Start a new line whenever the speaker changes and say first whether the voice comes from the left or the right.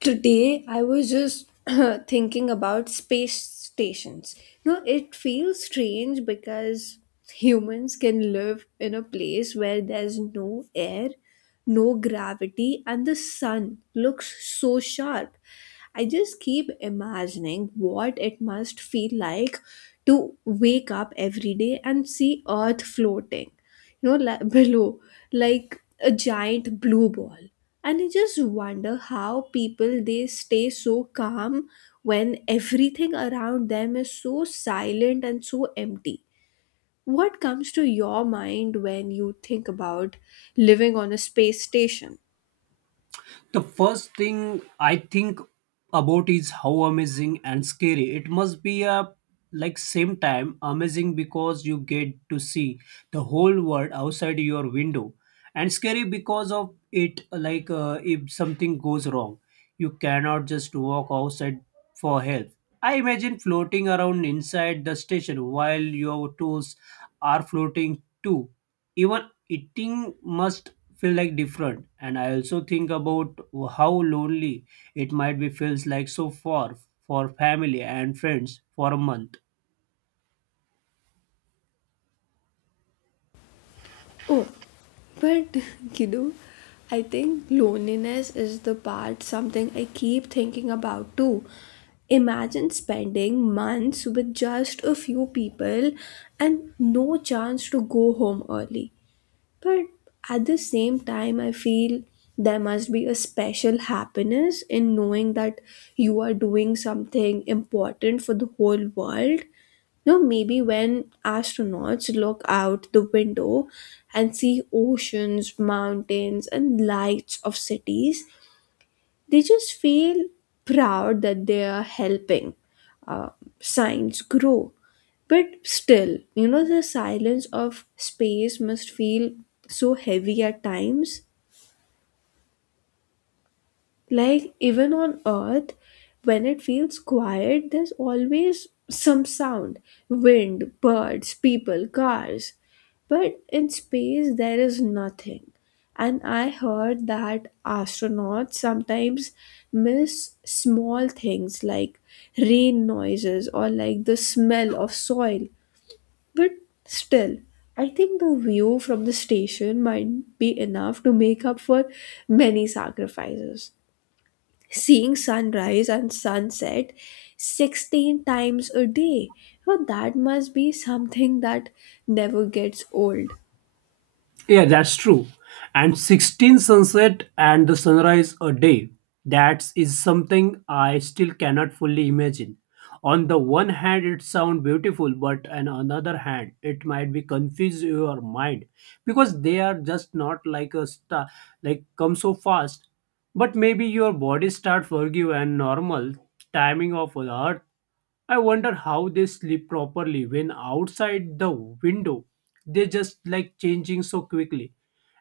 left: Today I was just thinking about space stations. It feels strange because humans can live in a place where there's no air, no gravity, and the sun looks so sharp. I just keep imagining what it must feel like to wake up every day and see earth floating, below, like a giant blue ball. And I just wonder how people they stay so calm when everything around them is so silent and so empty. What comes to your mind when you think about living on a space station?
right: The first thing I think about is how amazing and scary it must be a like same time amazing because you get to see the whole world outside your window and scary because of it like if something goes wrong you cannot just walk outside for help. I imagine floating around inside the station while your tools are floating too, even eating must feel like different, and I also think about how lonely it might be, feels like so far for family and friends for a month.
left: Oh, but you know, I think loneliness is the part, something I keep thinking about too. Imagine spending months with just a few people and no chance to go home early. But at the same time, I feel there must be a special happiness in knowing that you are doing something important for the whole world. No, maybe when astronauts look out the window and see oceans, mountains, and lights of cities, they just feel proud that they are helping uh, science grow. But still, the silence of space must feel so heavy at times. Like, even on Earth, when it feels quiet, there's always some sound: wind, birds, people, cars. But in space, there is nothing. And I heard that astronauts sometimes miss small things like rain noises or like the smell of soil. But still, I think the view from the station might be enough to make up for many sacrifices, seeing sunrise and sunset 16 times a day. Well, that must be something that never gets old.
right: Yeah, that's true. And 16 sunset and the sunrise a day. That is something I still cannot fully imagine. On the one hand, it sounds beautiful, but on another hand, it might be confuse your mind because they are just not like a star, like come so fast. But maybe your body start forgive and normal timing of Earth. I wonder how they sleep properly when outside the window they just like changing so quickly.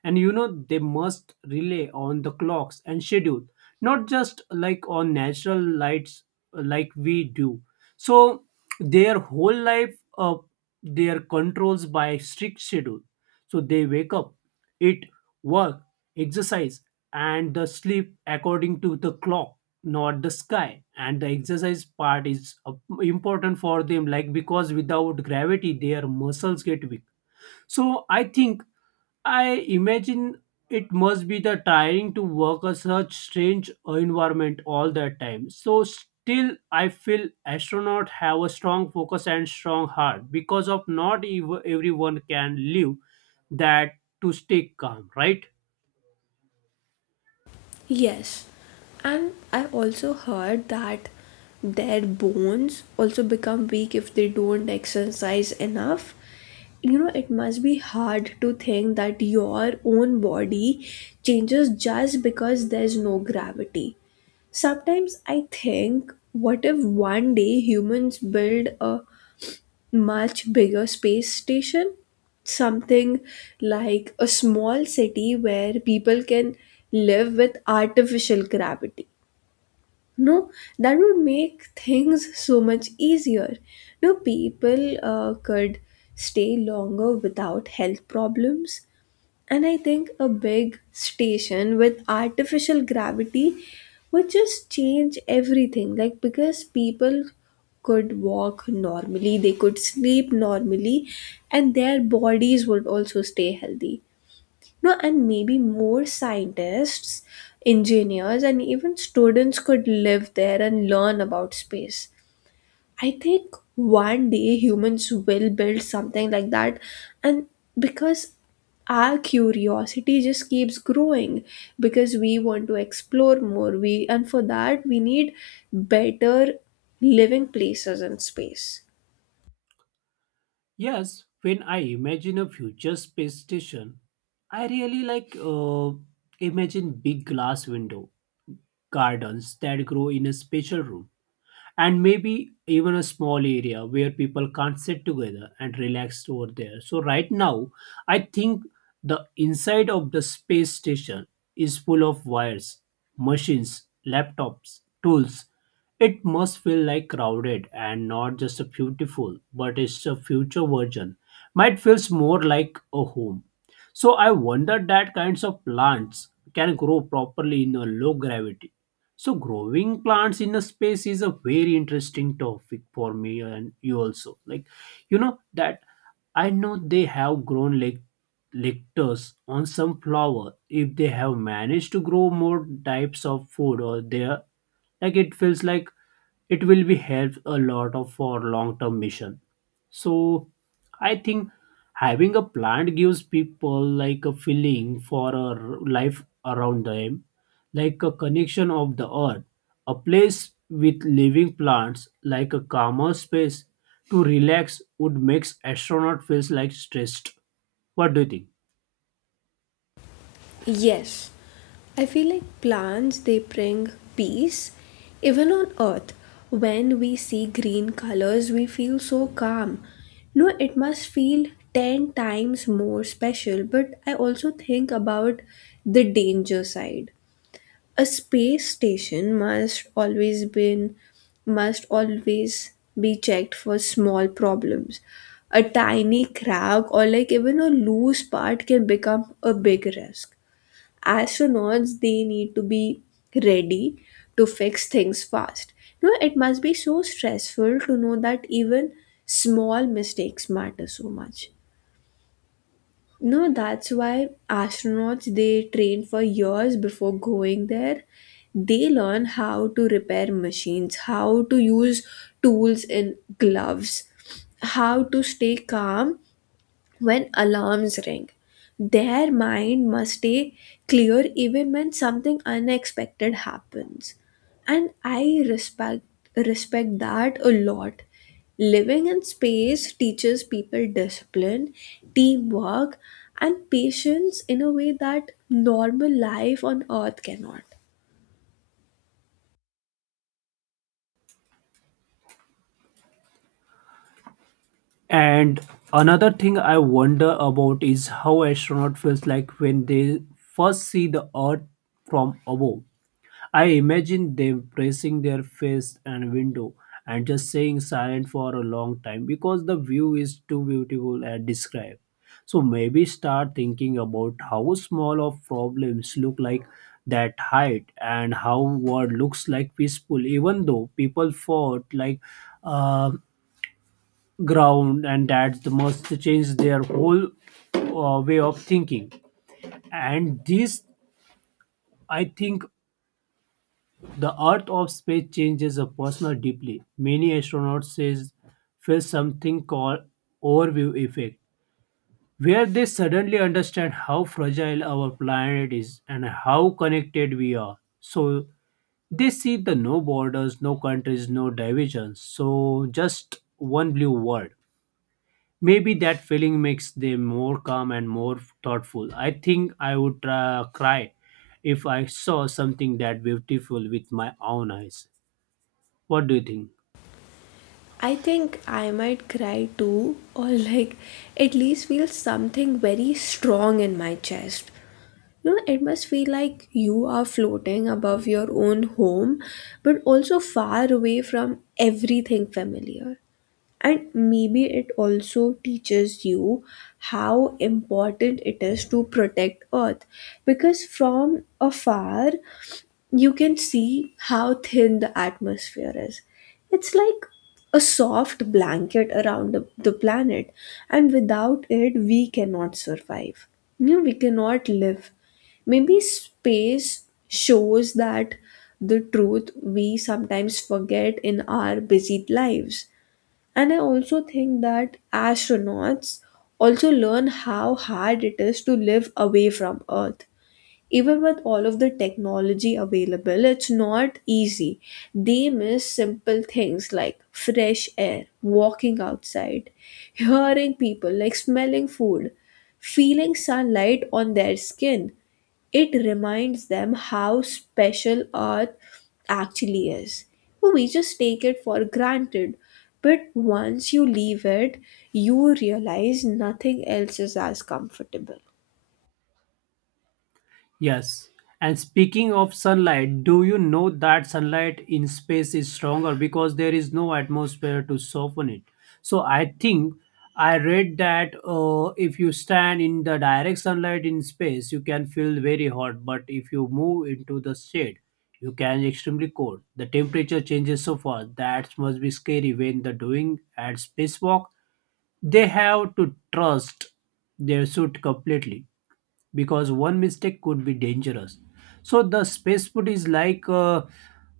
right: And you know they must rely on the clocks and schedule, not just like on natural lights like we do. So their whole life their controls by strict schedule. So they wake up, eat, work, exercise, and the sleep according to the clock, not the sky. And the exercise part is important for them, like because without gravity their muscles get weak. So I think I imagine it must be the tiring to work a such strange environment all the time. So still I feel astronaut have a strong focus and strong heart because of not everyone can live that to stay calm, right?
left: Yes, and I also heard that their bones also become weak if they don't exercise enough. You know, it must be hard to think that your own body changes just because there's no gravity. Sometimes I think, what if one day humans build a much bigger space station, something like a small city where people can live with artificial gravity. No, that would make things so much easier. No, people could stay longer without health problems. And I think a big station with artificial gravity would just change everything. Like, because people could walk normally, they could sleep normally, and their bodies would also stay healthy. No, and maybe more scientists, engineers, and even students could live there and learn about space. I think one day humans will build something like that, and because our curiosity just keeps growing, because we want to explore more, we, and for that we need better living places and space.
right: Yes, when I imagine a future space station, I really like imagine big glass window, gardens that grow in a special room, and maybe even a small area where people can't sit together and relax over there. So, right now, I think the inside of the space station is full of wires, machines, laptops, tools. It must feel like crowded and not just a beautiful, but it's a future version. Might feels more like a home. So I wonder that kinds of plants can grow properly in a low gravity. So growing plants in a space is a very interesting topic for me and you also. Like you know that I know they have grown like lectures on some flower. If they have managed to grow more types of food or there, like it feels like it will be helped a lot of for long term mission. So I think having a plant gives people like a feeling for a life around them, like a connection of the earth, a place with living plants, like a calmer space to relax would makes astronaut feels like stressed. What do you think?
left: Yes, I feel like plants they bring peace. Even on earth, when we see green colors, we feel so calm. No, it must feel 10 times more special, but I also think about the danger side. A space station must always be checked for small problems. A tiny crack or like even a loose part can become a big risk. Astronauts they need to be ready to fix things fast. You know, it must be so stressful to know that even small mistakes matter so much. No, that's why astronauts they train for years before going there. They learn how to repair machines, how to use tools in gloves, how to stay calm. When alarms ring, their mind must stay clear even when something unexpected happens. And I respect that a lot. Living in space teaches people discipline, teamwork, and patience in a way that normal life on Earth cannot.
right: And another thing I wonder about is how astronaut feels like when they first see the Earth from above. I imagine them pressing their face and window and just staying silent for a long time because the view is too beautiful and describe. So maybe start thinking about how small of problems look like that height and how what looks like peaceful even though people fought like uh, ground, and that the must change their whole way of thinking. And this I think the earth of space changes a person deeply. Many astronauts says feel something called overview effect, where they suddenly understand how fragile our planet is and how connected we are. So they see the no borders, no countries, no divisions. So just one blue world. Maybe that feeling makes them more calm and more thoughtful. I think I would cry if I saw something that beautiful with my own eyes. What do you think?
left: I think I might cry too, or like at least feel something very strong in my chest. You know, it must feel like you are floating above your own home, but also far away from everything familiar. And maybe it also teaches you how important it is to protect Earth, because from afar, you can see how thin the atmosphere is. It's like a soft blanket around the planet, and without it, we cannot survive. You know, we cannot live. Maybe space shows that the truth we sometimes forget in our busy lives. And I also think that astronauts also learn how hard it is to live away from Earth. Even with all of the technology available, it's not easy. They miss simple things like fresh air, walking outside, hearing people, like smelling food, feeling sunlight on their skin. It reminds them how special Earth actually is. Well, we just take it for granted. But once you leave it, you realize nothing else is as comfortable.
right: Yes. And speaking of sunlight, do you know that sunlight in space is stronger because there is no atmosphere to soften it? So I think I read that if you stand in the direct sunlight in space, you can feel very hot, but if you move into the shade, you can extremely cold. The temperature changes so fast that must be scary when the doing at spacewalk. They have to trust their suit completely because one mistake could be dangerous. So the spacesuit is like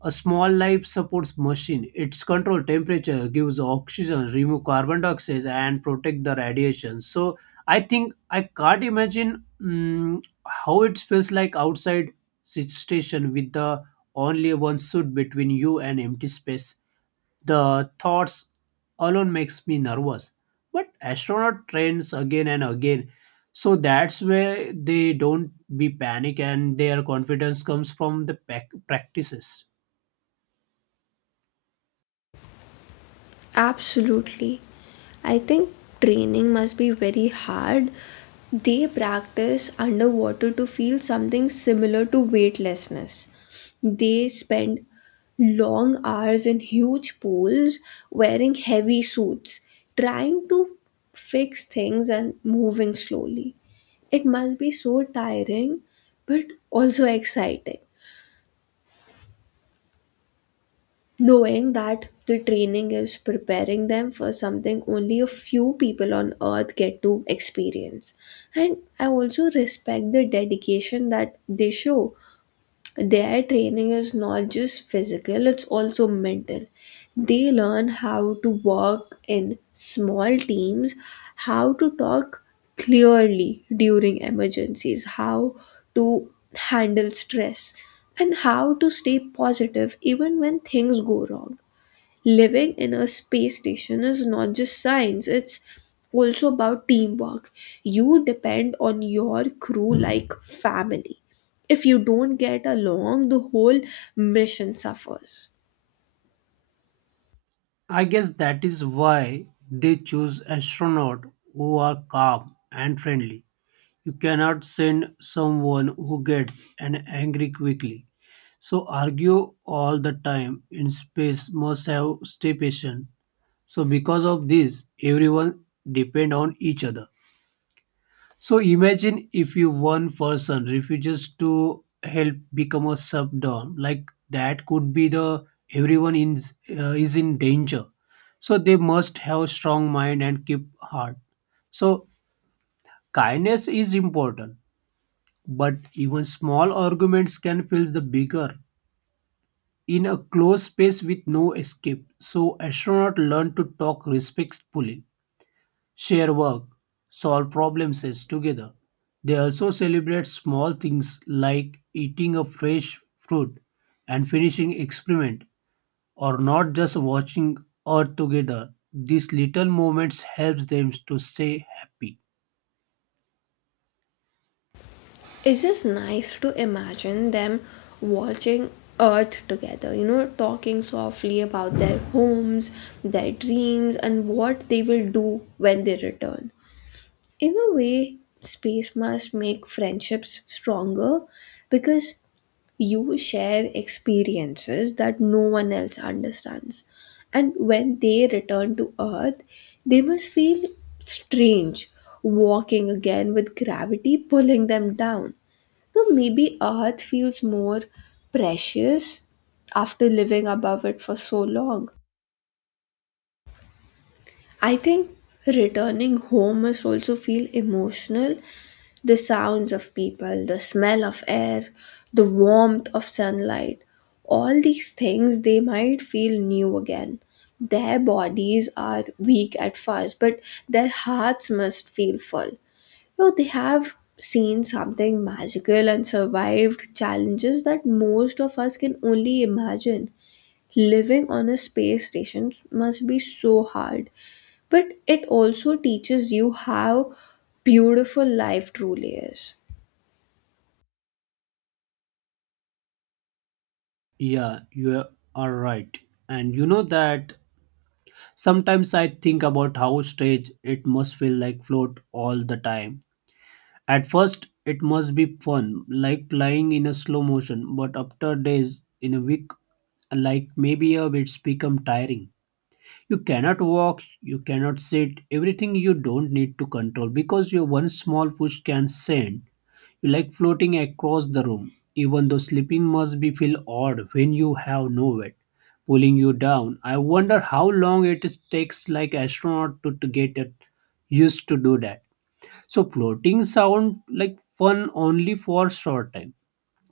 right: a small life support machine. It's control temperature, gives oxygen, remove carbon dioxide, and protect the radiation. So I think I can't imagine how it feels like outside station with the only one suit between you and empty space. The thoughts alone makes me nervous. But astronaut trains again and again. So that's where they don't be panic, and their confidence comes from the practices.
left: Absolutely. I think training must be very hard. They practice underwater to feel something similar to weightlessness. They spend long hours in huge pools wearing heavy suits, trying to fix things and moving slowly. It must be so tiring, but also exciting. Knowing that the training is preparing them for something only a few people on earth get to experience. And I also respect the dedication that they show. Their training is not just physical, it's also mental. They learn how to work in small teams, how to talk clearly during emergencies, how to handle stress, and how to stay positive even when things go wrong. Living in a space station is not just science, it's also about teamwork. You depend on your crew like family. If you don't get along, the whole mission suffers.
right: I guess that is why they choose astronaut who are calm and friendly. You cannot send someone who gets an angry quickly. So argue all the time in space must have stay patient. So because of this, everyone depend on each other. So imagine if you one person refuses to help become a subdom, like that could be the everyone in is in danger. So they must have strong mind and keep heart. So kindness is important, but even small arguments can feel the bigger in a closed space with no escape. So astronaut learn to talk respectfully, share work, solve problem sets together. They also celebrate small things like eating a fresh fruit and finishing experiment, or not just watching earth together. These little moments helps them to stay happy.
left: It's just nice to imagine them watching Earth together, you know, talking softly about their homes, their dreams, and what they will do when they return. In a way, space must make friendships stronger, because you share experiences that no one else understands. And when they return to earth, they must feel strange walking again with gravity pulling them down. So maybe earth feels more precious after living above it for so long. I think returning home must also feel emotional. The sounds of people, the smell of air, the warmth of sunlight, all these things they might feel new again. Their bodies are weak at first, but their hearts must feel full. You know, they have seen something magical and survived challenges that most of us can only imagine. Living on a space station must be so hard, but it also teaches you how beautiful life truly is.
right: Yeah, you are right. And you know that sometimes I think about how strange it must feel like float all the time. At first, it must be fun, like flying in a slow motion, but after days in a week, like maybe a it's become tiring. You cannot walk, you cannot sit, everything you don't need to control because your one small push can send you like floating across the room. Even though sleeping must be feel odd when you have no weight pulling you down. I wonder how long it takes like astronaut to get it used to do that. So floating sound like fun only for short time.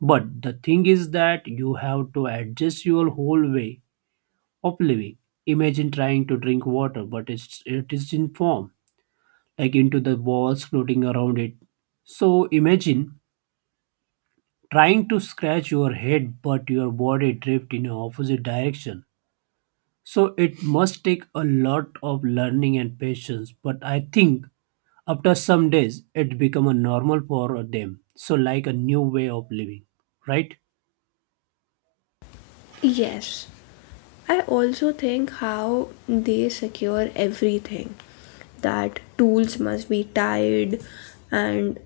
right: But the thing is that you have to adjust your whole way of living. Imagine trying to drink water, but it is in form, like into the balls floating around it. So imagine trying to scratch your head, but your body drift in a opposite direction. So it must take a lot of learning and patience. But I think after some days, it became a normal for them. So, like a new way of living, right?
left: Yes, I also think how they secure everything, that tools must be tied, and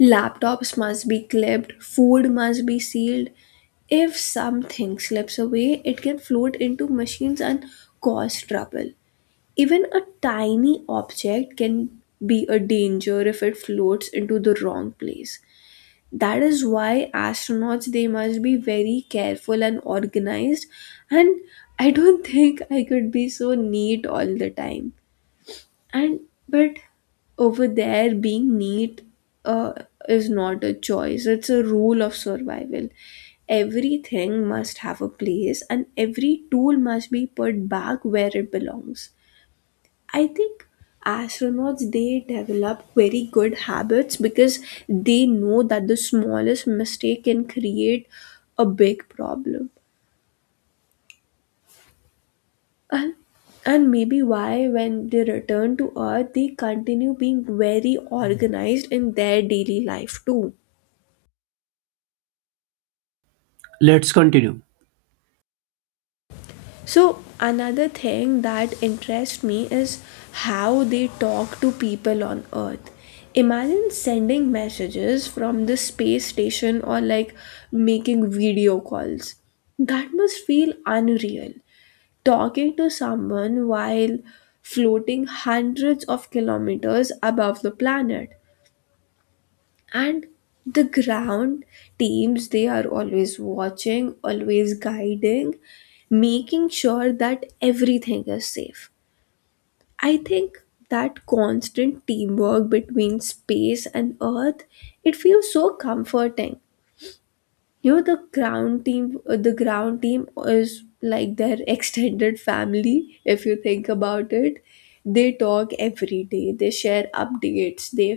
left: laptops must be clipped, food must be sealed. If something slips away, it can float into machines and cause trouble. Even a tiny object can be a danger if it floats into the wrong place. That is why astronauts they must be very careful and organized. And I don't think I could be so neat all the time. And but over there being neat uh, is not a choice, it's a rule of survival. Everything must have a place and every tool must be put back where it belongs. I think astronauts they develop very good habits because they know that the smallest mistake can create a big problem. And maybe why when they return to earth they continue being very organized in their daily life too.
right: Let's continue.
left: So another thing that interests me is how they talk to people on Earth. Imagine sending messages from the space station or like making video calls. That must feel unreal. Talking to someone while floating hundreds of kilometers above the planet, and the ground teams they are always watching, always guiding, making sure that everything is safe. I think that constant teamwork between space and earth, it feels so comforting. You know, the ground team is like their extended family if you think about it. They talk every day, they share updates, they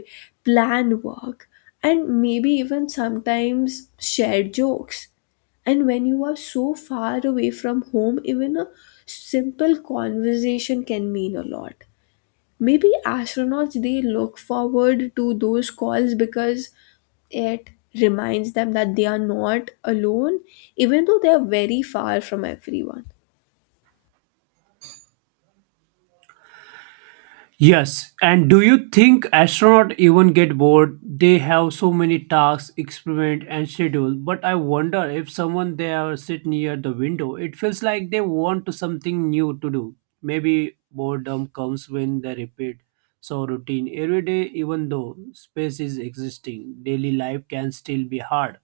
left: plan work, and maybe even sometimes share jokes. And when you are so far away from home, even a simple conversation can mean a lot. Maybe astronauts they look forward to those calls because it reminds them that they are not alone, even though they are very far from everyone.
right: Yes, and do you think astronauts even get bored? They have so many tasks, experiment, and schedule. But I wonder if someone there sit near the window, it feels like they want to something new to do. Maybe boredom comes when they repeat so routine every day. Even though space is existing, daily life can still be hard.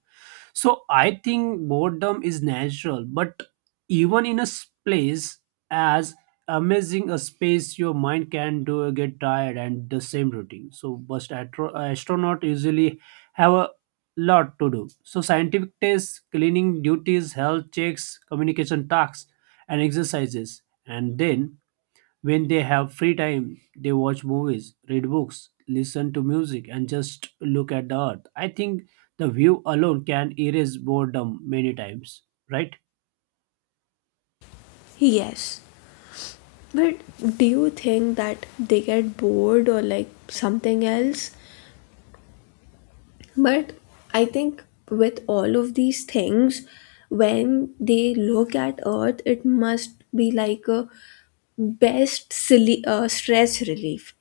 right: So I think boredom is natural, but even in a place as amazing a space, your mind can do get tired and the same routine. So, but astronaut usually have a lot to do. So, scientific tests, cleaning duties, health checks, communication tasks, and exercises, and then when they have free time, they watch movies, read books, listen to music, and just look at the earth. I think the view alone can erase boredom many times, right?
left: Yes, but do you think that they get bored or like something else? But I think with all of these things, when they look at Earth, it must be like a best silly, stress relief.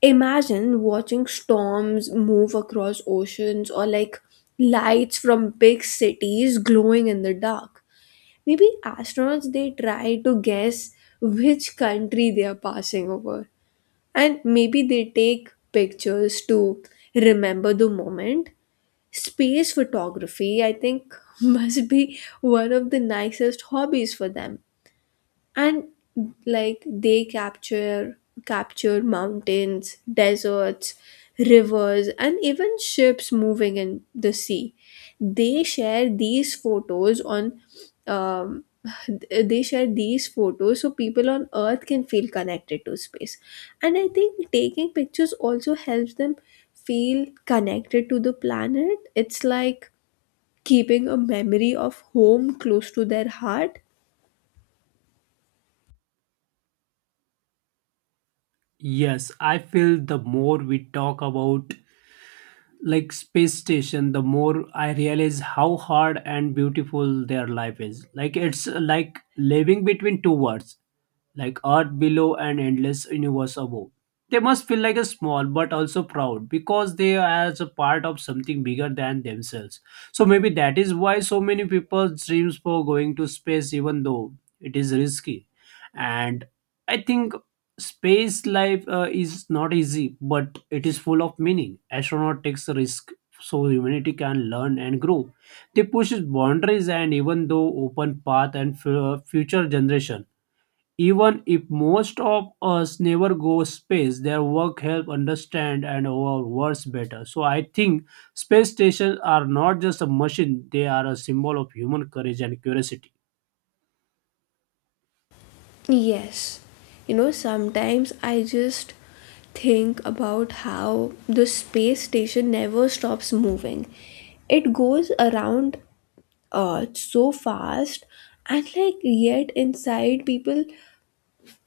left: Imagine watching storms move across oceans or like lights from big cities glowing in the dark. Maybe astronauts they try to guess which country they are passing over. And maybe they take pictures to remember the moment. Space photography, I think, must be one of the nicest hobbies for them. And like they capture mountains, deserts, rivers, and even ships moving in the sea. They share these photos on um, they share these photos so people on earth can feel connected to space. And I think taking pictures also helps them feel connected to the planet. It's like keeping a memory of home close to their heart.
right: Yes, I feel the more we talk about like space station, the more I realize how hard and beautiful their life is. Like it's like living between two worlds, like earth below and endless universe above. They must feel like a small but also proud because they are as a part of something bigger than themselves. So maybe that is why so many people dreams for going to space even though it is risky. And I think space life is not easy, but it is full of meaning. Astronaut takes a risk so humanity can learn and grow. They push boundaries and even though open path and future generation. Even if most of us never go space, their work help understand and our worlds better. So I think space stations are not just a machine; they are a symbol of human courage and curiosity.
left: Yes, you know, sometimes I just think about how the space station never stops moving. It goes around Earth so fast, and like yet inside people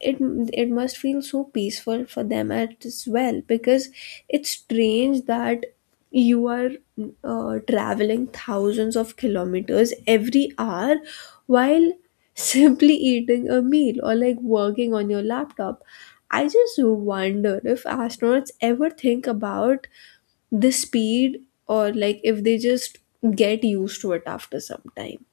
left: it it must feel so peaceful for them as well, because it's strange that you are traveling thousands of kilometers every hour while simply eating a meal or like working on your laptop. I just wonder if astronauts ever think about the speed, or like if they just get used to it after some time.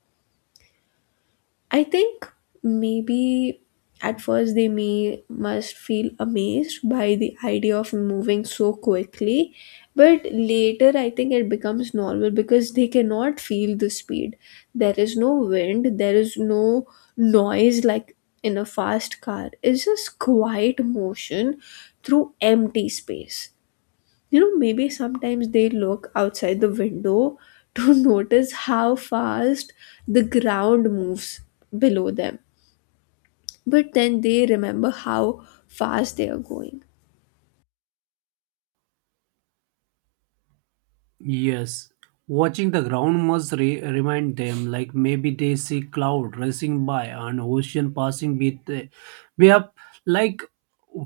left: I think maybe at first they may must feel amazed by the idea of moving so quickly, but later I think it becomes normal because they cannot feel the speed. There is no wind, there is no noise like in a fast car. It's just quiet motion through empty space. You know, maybe sometimes they look outside the window to notice how fast the ground moves below them. But then they remember how fast they are going.
right: Yes, watching the ground must remind them, like maybe they see cloud racing by and ocean passing beneath. We have like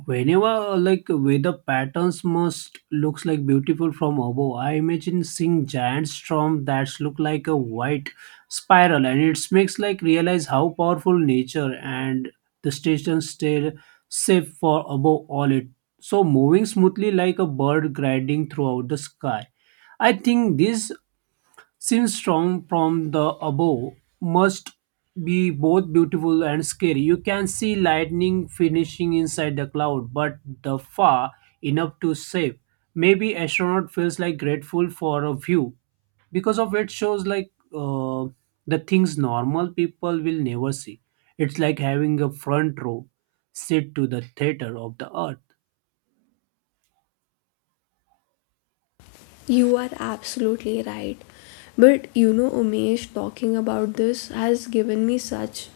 right: whenever like weather patterns must looks like beautiful from above. I imagine seeing giant storm that look like a white spiral, and it makes like realize how powerful nature and the station stay safe for above all it. So moving smoothly like a bird gliding throughout the sky. I think this seems strong from the above must be both beautiful and scary. You can see lightning finishing inside the cloud, but the far enough to save. Maybe astronaut feels like grateful for a view because of it shows like the things normal people will never see. It's like having a front row seat to the theater of the earth.
left: You are absolutely right. But you know, Umesh, talking about this has given me such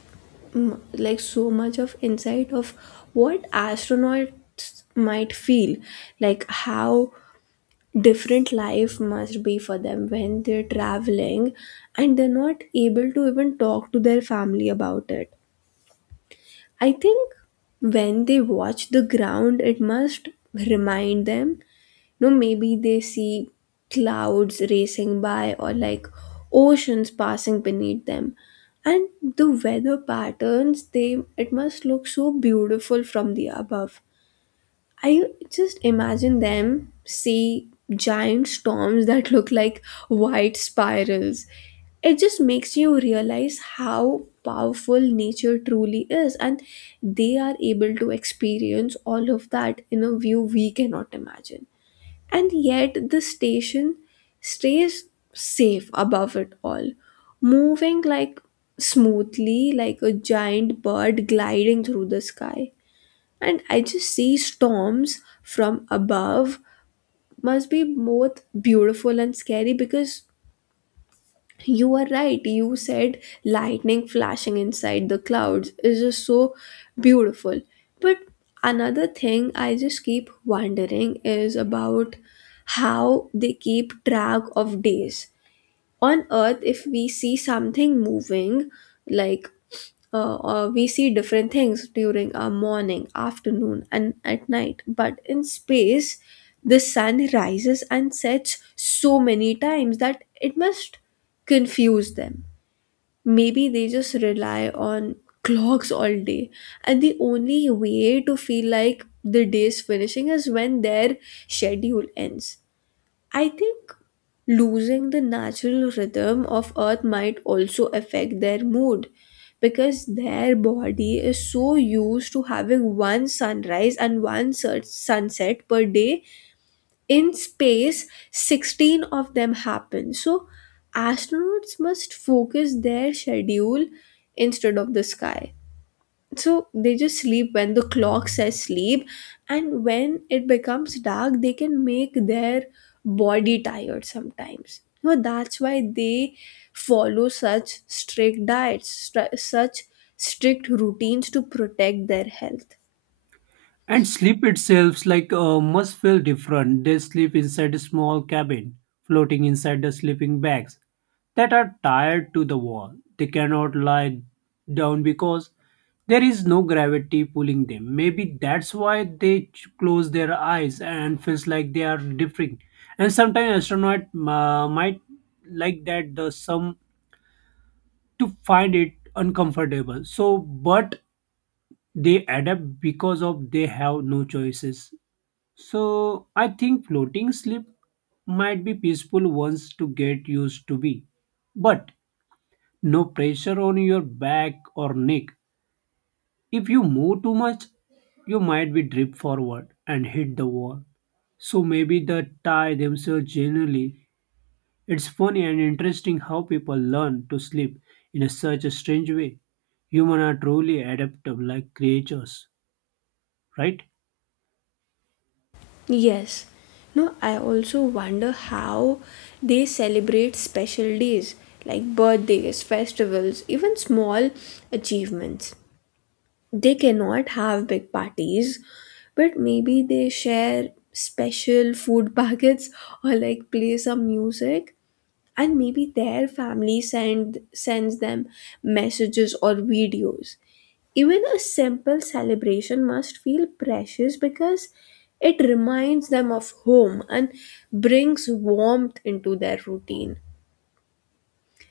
left: like so much of insight of what astronauts might feel, like how different life must be for them when they're traveling and they're not able to even talk to their family about it. I think when they watch the ground, it must remind them. No, maybe they see clouds racing by or like oceans passing beneath them. And the weather patterns, they it must look so beautiful from the above. I just imagine them see giant storms that look like white spirals. It just makes you realize how powerful nature truly is, and they are able to experience all of that in a view we cannot imagine. And yet, the station stays safe above it all, moving like smoothly, like a giant bird gliding through the sky. And I just see storms from above must be both beautiful and scary, because you are right. You said lightning flashing inside the clouds is just so beautiful. But another thing I just keep wondering is about how they keep track of days on earth. If we see something moving like we see different things during our morning, afternoon and at night, but in space the sun rises and sets so many times that it must confuse them. Maybe they just rely on clocks all day, and the only way to feel like the day is finishing is when their schedule ends. I think losing the natural rhythm of earth might also affect their mood, because their body is so used to having one sunrise and one sunset per day. In space 16 of them happen, so astronauts must focus their schedule instead of the sky. So they just sleep when the clock says sleep, and when it becomes dark they can make their body tired sometimes, you that's why they follow such strict such strict routines to protect their health.
right: And sleep itself, like, must feel different. They sleep inside a small cabin, floating inside the sleeping bags that are tied to the wall. They cannot lie down because there is no gravity pulling them. Maybe that's why they close their eyes and feels like they are differing. And sometimes astronaut might like that the some to find it uncomfortable. So, but they adapt because of they have no choices. So I think floating sleep might be peaceful once to get used to be. But no pressure on your back or neck. If you move too much, you might be drip forward and hit the wall. So maybe the tie themselves generally. It's funny and interesting how people learn to sleep in a such a strange way. Humans are truly adaptable like creatures, right?
left: Yes. No, I also wonder how they celebrate special days like birthdays, festivals, even small achievements. They cannot have big parties, but maybe they share special food packets or like play some music, and maybe their family sends them messages or videos. Even a simple celebration must feel precious because it reminds them of home and brings warmth into their routine.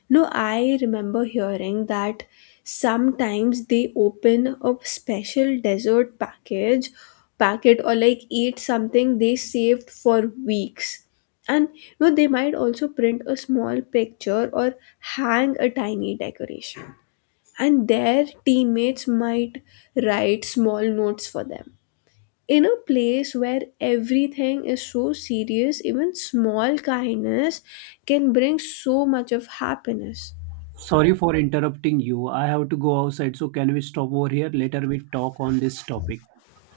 left: No, I remember hearing that sometimes they open a special dessert package packet or like eat something they saved for weeks. And you know, they might also print a small picture or hang a tiny decoration. And their teammates might write small notes for them. In a place where everything is so serious, even small kindness can bring so much of happiness.
right: Sorry for interrupting you. I have to go outside, so can we stop over here? Later we talk on this topic.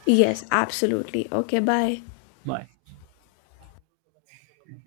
left: Yes, absolutely. Okay, bye.
right: Bye.